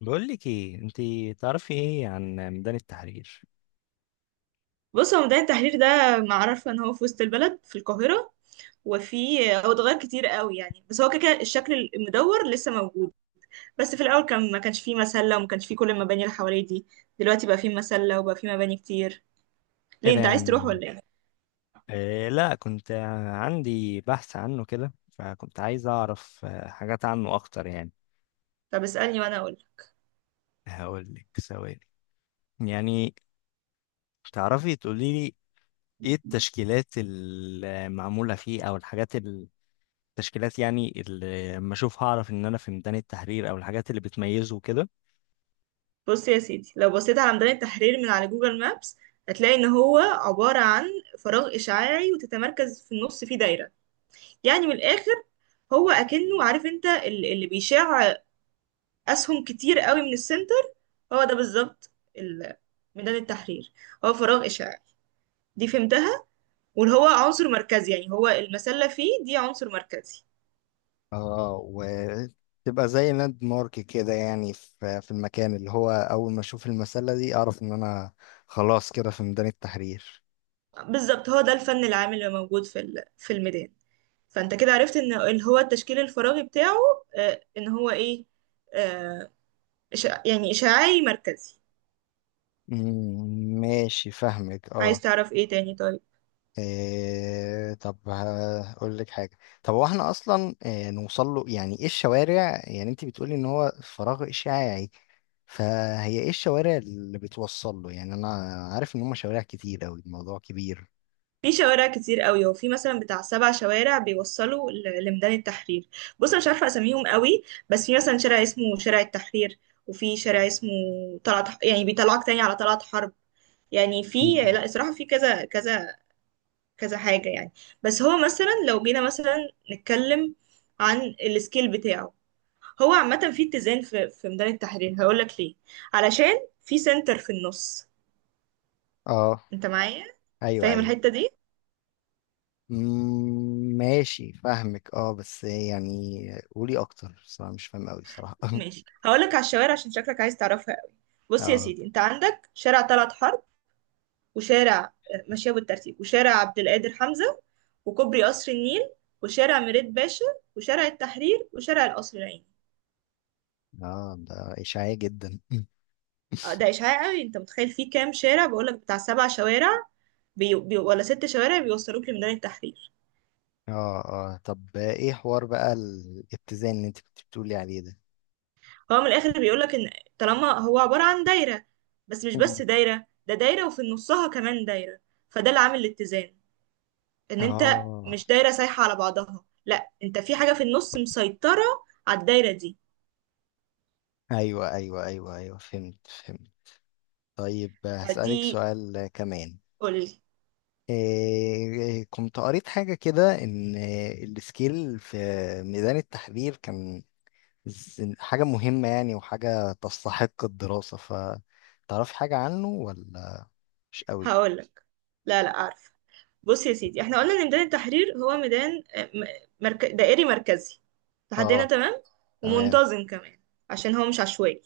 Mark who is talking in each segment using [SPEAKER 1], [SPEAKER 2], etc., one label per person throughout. [SPEAKER 1] بقول لك ايه انت؟ تعرفي ايه عن ميدان التحرير؟
[SPEAKER 2] بص، هو ميدان التحرير ده معروف ان هو في وسط البلد في القاهرة. وفي هو اتغير كتير قوي يعني، بس هو كده كده الشكل المدور لسه موجود. بس في الاول كان ما كانش فيه مسلة وما كانش فيه كل المباني اللي حواليه دي. دلوقتي بقى فيه مسلة وبقى فيه مباني كتير.
[SPEAKER 1] ايه
[SPEAKER 2] ليه،
[SPEAKER 1] ده
[SPEAKER 2] انت عايز تروح ولا ايه؟
[SPEAKER 1] لا، كنت عندي بحث عنه كده، فكنت عايز اعرف حاجات عنه اكتر يعني.
[SPEAKER 2] طب اسألني وانا اقول.
[SPEAKER 1] هقول لك ثواني. يعني تعرفي تقولي لي ايه التشكيلات المعمولة فيه او الحاجات التشكيلات يعني اللي لما اشوفها اعرف ان انا في ميدان التحرير، او الحاجات اللي بتميزه كده.
[SPEAKER 2] بص يا سيدي، لو بصيت على ميدان التحرير من على جوجل مابس، هتلاقي ان هو عبارة عن فراغ اشعاعي، وتتمركز في النص فيه دايرة. يعني من الاخر، هو اكنه عارف انت اللي بيشع اسهم كتير قوي من السنتر. هو ده بالظبط ال- ميدان التحرير. هو فراغ إشعاعي، دي فهمتها. واللي هو عنصر مركزي، يعني هو المسلة فيه دي عنصر مركزي.
[SPEAKER 1] اه، وتبقى زي لاند مارك كده يعني في المكان، اللي هو اول ما اشوف المسلة دي اعرف ان انا خلاص كده في ميدان التحرير.
[SPEAKER 2] بالظبط، هو ده الفن العام اللي موجود في الميدان. فانت كده عرفت ان اللي هو التشكيل الفراغي بتاعه، ان هو ايه، آه، يعني إشعاعي مركزي.
[SPEAKER 1] مم، ماشي فاهمك
[SPEAKER 2] عايز
[SPEAKER 1] اه.
[SPEAKER 2] تعرف ايه تاني طيب؟
[SPEAKER 1] إيه، طب هقول لك حاجة. طب هو احنا اصلا إيه نوصل له؟ يعني ايه الشوارع؟ يعني انت بتقولي ان هو فراغ اشعاعي، فهي ايه الشوارع اللي بتوصل له؟ يعني انا عارف ان هم شوارع كتير اوي، الموضوع كبير.
[SPEAKER 2] في شوارع كتير قوي. هو في مثلا بتاع سبع شوارع بيوصلوا لميدان التحرير. بص انا مش عارفه اساميهم قوي، بس في مثلا شارع اسمه شارع التحرير، وفي شارع اسمه يعني بيطلعك تاني على طلعت حرب. يعني في،
[SPEAKER 1] مم.
[SPEAKER 2] لا الصراحه، في كذا كذا كذا حاجه يعني. بس هو مثلا، لو جينا مثلا نتكلم عن السكيل بتاعه، هو عامه في اتزان في ميدان التحرير. هقول لك ليه: علشان في سنتر في النص.
[SPEAKER 1] اه.
[SPEAKER 2] انت معايا،
[SPEAKER 1] ايوه
[SPEAKER 2] فاهم
[SPEAKER 1] ايوه.
[SPEAKER 2] الحته دي؟
[SPEAKER 1] مم، ماشي فاهمك اه، بس يعني قولي اكتر صراحة، مش فاهم قوي صراحة.
[SPEAKER 2] ماشي، هقولك على الشوارع عشان شكلك عايز تعرفها قوي. بص يا
[SPEAKER 1] اه.
[SPEAKER 2] سيدي، انت عندك شارع طلعت حرب، وشارع، ماشية بالترتيب، وشارع عبد القادر حمزة، وكوبري قصر النيل، وشارع مريد باشا، وشارع التحرير، وشارع القصر العيني.
[SPEAKER 1] اه ده اشاعية جدا.
[SPEAKER 2] ده إشعاع قوي. انت متخيل فيه كام شارع؟ بقولك بتاع سبع شوارع ولا ست شوارع بيوصلوك لميدان التحرير.
[SPEAKER 1] اه. اه، طب ايه حوار بقى الاتزان اللي انت كنت بتقولي عليه ده؟
[SPEAKER 2] هو من الآخر بيقولك ان، طالما هو عبارة عن دايرة، بس مش بس
[SPEAKER 1] مم.
[SPEAKER 2] دايرة، ده دايرة وفي نصها كمان دايرة، فده اللي عامل الاتزان. ان انت
[SPEAKER 1] اه.
[SPEAKER 2] مش دايره سايحه على بعضها، لا، انت في حاجه في النص مسيطره على الدايره دي.
[SPEAKER 1] ايوه ايوه ايوه ايوه، فهمت فهمت. طيب هسألك
[SPEAKER 2] فدي،
[SPEAKER 1] سؤال كمان.
[SPEAKER 2] قولي.
[SPEAKER 1] إيه، كنت قريت حاجة كده، إن السكيل في ميدان التحرير كان حاجة مهمة يعني، وحاجة تستحق الدراسة، فتعرفي حاجة عنه ولا مش قوي؟
[SPEAKER 2] هقولك. لا لا، عارفه. بص يا سيدي، احنا قلنا ان ميدان التحرير هو ميدان، دائري مركزي. لحد هنا
[SPEAKER 1] اه.
[SPEAKER 2] تمام.
[SPEAKER 1] تمام.
[SPEAKER 2] ومنتظم كمان، عشان هو مش عشوائي.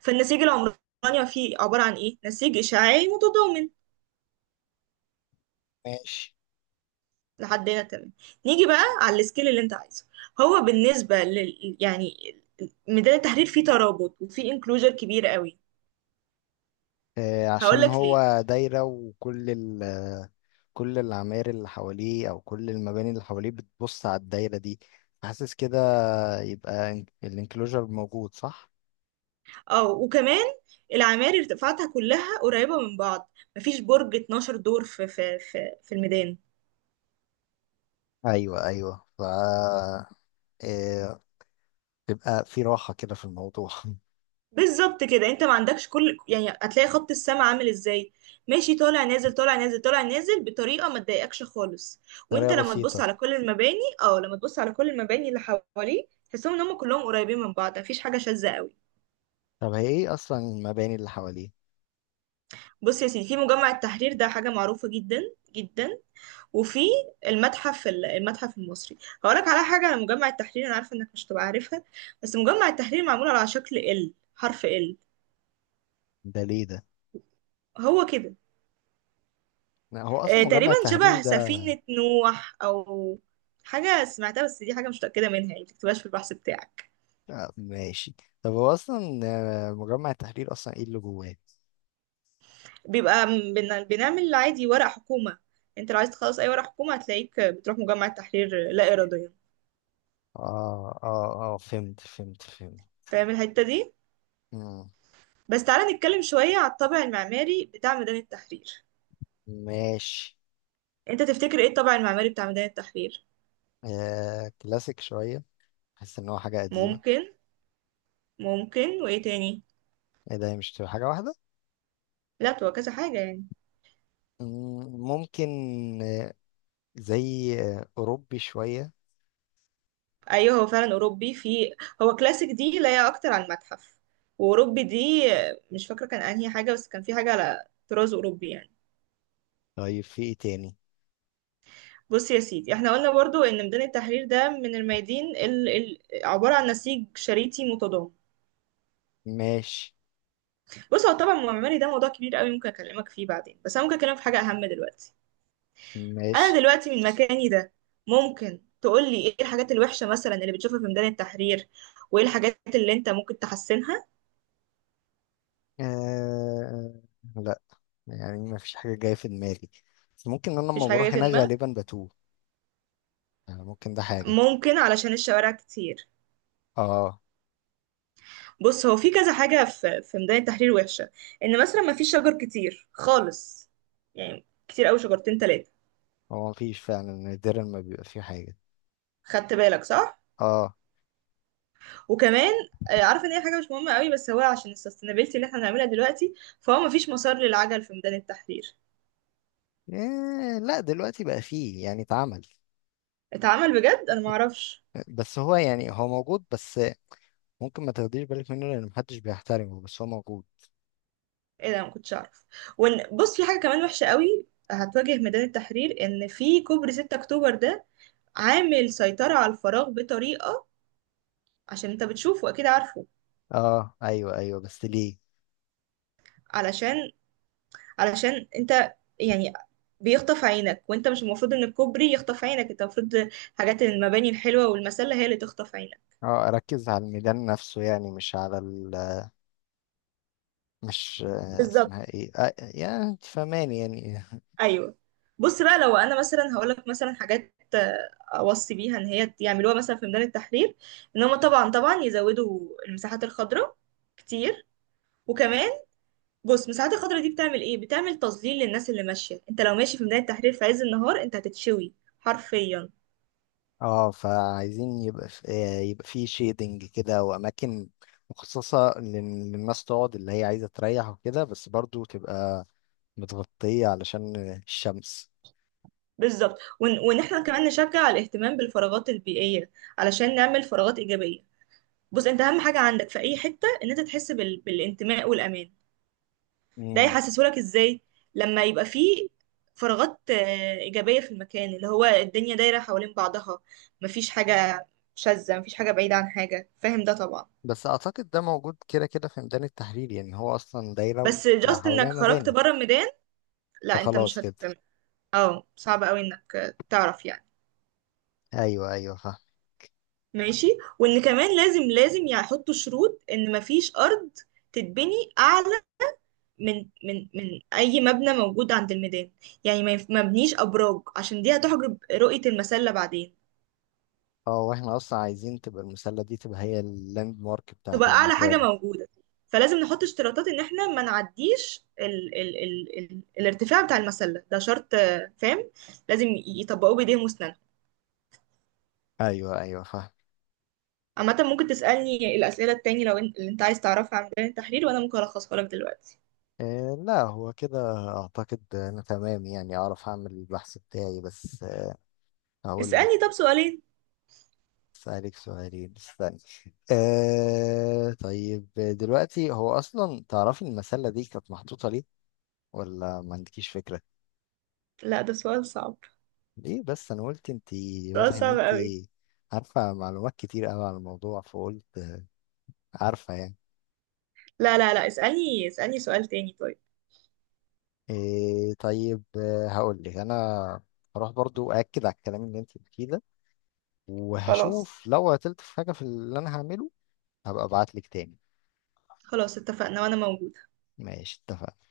[SPEAKER 2] فالنسيج العمراني فيه عباره عن ايه؟ نسيج اشعاعي متضامن.
[SPEAKER 1] ماشي.
[SPEAKER 2] لحد هنا تمام. نيجي بقى على السكيل اللي انت عايزه. هو بالنسبه لل، يعني، ميدان التحرير فيه ترابط وفيه انكلوجر كبير قوي.
[SPEAKER 1] آه،
[SPEAKER 2] هقول
[SPEAKER 1] عشان
[SPEAKER 2] لك ليه.
[SPEAKER 1] هو دايرة، وكل كل العماير اللي حواليه، أو كل المباني اللي حواليه بتبص على الدايرة دي، حاسس كده؟ يبقى الانكلوجر موجود صح؟
[SPEAKER 2] اه، وكمان العماير ارتفاعاتها كلها قريبة من بعض. مفيش برج 12 دور في الميدان.
[SPEAKER 1] أيوه أيوه، ف آه، تبقى في راحة كده في الموضوع.
[SPEAKER 2] بالظبط كده، انت ما عندكش كل، يعني هتلاقي خط السماء عامل ازاي؟ ماشي، طالع نازل، طالع نازل، طالع نازل، بطريقة ما تضايقكش خالص.
[SPEAKER 1] طريقة
[SPEAKER 2] وانت لما تبص
[SPEAKER 1] بسيطة.
[SPEAKER 2] على كل المباني، اه، لما تبص على كل المباني اللي حواليه، تحسهم ان هم كلهم قريبين من بعض، مفيش حاجة شاذة قوي.
[SPEAKER 1] طب هي إيه أصلا المباني اللي حواليه؟
[SPEAKER 2] بص يا سيدي، في مجمع التحرير، ده حاجة معروفة جدا جدا. وفي المتحف المتحف المصري. هقولك على حاجة على مجمع التحرير، أنا عارفة إنك مش هتبقى عارفها. بس مجمع التحرير معمول على شكل ال حرف ال.
[SPEAKER 1] ده ليه ده؟
[SPEAKER 2] هو كده.
[SPEAKER 1] هو اصلا مجمع
[SPEAKER 2] تقريبا
[SPEAKER 1] التحرير
[SPEAKER 2] شبه
[SPEAKER 1] ده؟
[SPEAKER 2] سفينة نوح، أو حاجة سمعتها، بس دي حاجة مش متأكدة منها يعني، متكتبهاش في البحث بتاعك.
[SPEAKER 1] آه، ماشي. طب هو اصلا، مجمع التحرير اصلا ايه اللي جواه؟
[SPEAKER 2] بيبقى بنعمل عادي ورق حكومة. انت لو عايز تخلص أي ورق حكومة، هتلاقيك بتروح مجمع التحرير لا إراديا.
[SPEAKER 1] اه اه اه، فهمت فهمت فهمت.
[SPEAKER 2] فاهم الحتة دي؟
[SPEAKER 1] مم.
[SPEAKER 2] بس تعالى نتكلم شوية على الطابع المعماري بتاع ميدان التحرير.
[SPEAKER 1] ماشي.
[SPEAKER 2] انت تفتكر ايه الطابع المعماري بتاع ميدان التحرير؟
[SPEAKER 1] آه، كلاسيك شوية، بحس ان هو حاجة قديمة.
[SPEAKER 2] ممكن. ممكن، وايه تاني؟
[SPEAKER 1] ايه ده، هي مش تبقى حاجة واحدة؟
[SPEAKER 2] لا هو كذا حاجة يعني.
[SPEAKER 1] مم، ممكن. آه، زي اوروبي شوية.
[SPEAKER 2] ايوه، هو فعلا اوروبي. في، هو كلاسيك دي لا، هي اكتر عن المتحف. واوروبي دي، مش فاكرة كان انهي حاجة، بس كان في حاجة على طراز اوروبي يعني.
[SPEAKER 1] طيب في ايه تاني؟
[SPEAKER 2] بص يا سيدي، احنا قلنا برضو ان ميدان التحرير ده من الميادين عبارة عن نسيج شريطي متضام.
[SPEAKER 1] ماشي.
[SPEAKER 2] بص، هو طبعا معماري ده موضوع كبير قوي، ممكن اكلمك فيه بعدين، بس انا ممكن اكلمك في حاجة اهم دلوقتي.
[SPEAKER 1] ماشي.
[SPEAKER 2] انا دلوقتي من مكاني ده، ممكن تقولي ايه الحاجات الوحشة مثلا اللي بتشوفها في ميدان التحرير، وايه الحاجات اللي انت ممكن تحسنها؟
[SPEAKER 1] آه لا، يعني ما فيش حاجة جاية في دماغي، بس ممكن انا لما
[SPEAKER 2] مفيش حاجة جاية
[SPEAKER 1] بروح
[SPEAKER 2] في
[SPEAKER 1] هناك
[SPEAKER 2] دماغك؟
[SPEAKER 1] غالبا بتوه. آه، ممكن ده حاجة.
[SPEAKER 2] ممكن علشان الشوارع كتير.
[SPEAKER 1] اه،
[SPEAKER 2] بص، هو في كذا حاجة في ميدان التحرير وحشة. ان مثلا مفيش شجر كتير خالص، يعني كتير قوي شجرتين تلاتة.
[SPEAKER 1] هو مفيش فعلا، نادرا ما بيبقى فيه حاجة.
[SPEAKER 2] خدت بالك؟ صح.
[SPEAKER 1] اه.
[SPEAKER 2] وكمان، عارفه ان هي حاجه مش مهمه قوي، بس هو عشان السستينابيلتي اللي احنا بنعملها دلوقتي، فهو مفيش مسار للعجل في ميدان التحرير.
[SPEAKER 1] إيه لا، دلوقتي بقى فيه يعني، اتعمل.
[SPEAKER 2] اتعمل بجد؟ انا معرفش.
[SPEAKER 1] بس هو يعني هو موجود، بس ممكن ما تاخديش بالك منه لان محدش بيحترمه، بس هو موجود.
[SPEAKER 2] ايه ده، ما كنتش اعرف. بص، في حاجه كمان وحشه قوي هتواجه ميدان التحرير، ان في كوبري 6 اكتوبر ده عامل سيطره على الفراغ بطريقه. عشان انت بتشوفه، اكيد عارفه.
[SPEAKER 1] اه ايوه ايوه، بس ليه؟
[SPEAKER 2] علشان، علشان انت، يعني بيخطف عينك، وانت مش المفروض ان الكوبري يخطف عينك. انت المفروض حاجات المباني الحلوه والمسله هي اللي تخطف عينك.
[SPEAKER 1] اه، اركز على الميدان نفسه يعني، مش على مش
[SPEAKER 2] بالظبط.
[SPEAKER 1] اسمها ايه، آه يعني انت فاهماني يعني.
[SPEAKER 2] ايوه. بص بقى، لو انا مثلا هقول لك مثلا حاجات، اوصي بيها ان هي يعملوها مثلا في ميدان التحرير: ان هم طبعا طبعا يزودوا المساحات الخضراء كتير. وكمان، بص المساحات الخضراء دي بتعمل ايه؟ بتعمل تظليل للناس اللي ماشيه. انت لو ماشي في ميدان التحرير في عز النهار، انت هتتشوي حرفيا.
[SPEAKER 1] اه، فعايزين يبقى في يبقى فيه شيدنج كده، واماكن مخصصة للناس تقعد، اللي هي عايزة تريح وكده، بس برضو تبقى متغطية علشان الشمس.
[SPEAKER 2] بالظبط. وان، وإن احنا كمان نشجع الاهتمام بالفراغات البيئيه، علشان نعمل فراغات ايجابيه. بص، انت اهم حاجه عندك في اي حته ان انت تحس بالانتماء والامان. ده
[SPEAKER 1] مم.
[SPEAKER 2] يحسسهولك ازاي؟ لما يبقى فيه فراغات، إيجابية في المكان، اللي هو الدنيا دايرة حوالين بعضها، مفيش حاجة شاذة، مفيش حاجة بعيدة عن حاجة. فاهم ده طبعا.
[SPEAKER 1] بس أعتقد ده موجود كده كده في ميدان التحرير، يعني هو أصلا دايرة
[SPEAKER 2] بس جاست
[SPEAKER 1] حواليها
[SPEAKER 2] انك خرجت
[SPEAKER 1] مباني،
[SPEAKER 2] بره الميدان، لا انت مش
[SPEAKER 1] فخلاص كده.
[SPEAKER 2] هت. اه صعب قوي انك، تعرف يعني.
[SPEAKER 1] أيوه أيوه، فاهم.
[SPEAKER 2] ماشي. وان كمان، لازم لازم يحطوا شروط ان مفيش ارض تتبني اعلى من اي مبنى موجود عند الميدان. يعني ما بنيش ابراج، عشان دي هتحجب رؤية المسلة بعدين.
[SPEAKER 1] اه، واحنا أصلا عايزين تبقى المسلة دي تبقى هي اللاند مارك بتاعت
[SPEAKER 2] تبقى اعلى حاجه
[SPEAKER 1] المكان.
[SPEAKER 2] موجوده. فلازم نحط اشتراطات ان احنا ما نعديش ال الارتفاع بتاع المسله. ده شرط، فاهم، لازم يطبقوه بايديهم واسنانهم.
[SPEAKER 1] أيوه أيوه، فاهم.
[SPEAKER 2] عامه ممكن تسالني الاسئله التاني لو انت، اللي انت عايز تعرفها عن ميدان التحرير، وانا ممكن الخصها لك دلوقتي.
[SPEAKER 1] إيه لا، هو كده. أعتقد أنا تمام يعني، أعرف أعمل البحث بتاعي، بس هقول لك.
[SPEAKER 2] اسالني طب سؤالين.
[SPEAKER 1] أسألك سؤالين، استني. آه طيب، دلوقتي هو أصلا تعرفي المسلة دي كانت محطوطة ليه؟ ولا ما عندكيش فكرة؟
[SPEAKER 2] لا، ده سؤال صعب.
[SPEAKER 1] ليه بس، انا قلت انت
[SPEAKER 2] سؤال
[SPEAKER 1] واضح ان
[SPEAKER 2] صعب
[SPEAKER 1] انت
[SPEAKER 2] قوي.
[SPEAKER 1] عارفة معلومات كتير قوي على الموضوع، فقلت عارفة يعني.
[SPEAKER 2] لا لا لا، اسالني، اسالني سؤال تاني طيب.
[SPEAKER 1] إيه طيب، هقول لك انا هروح برضو أأكد على الكلام اللي انت بتقوليه ده،
[SPEAKER 2] خلاص.
[SPEAKER 1] وهشوف لو عطلت في حاجة في اللي انا هعمله، هبقى ابعت لك تاني.
[SPEAKER 2] خلاص اتفقنا، وانا موجوده.
[SPEAKER 1] ماشي، اتفقنا.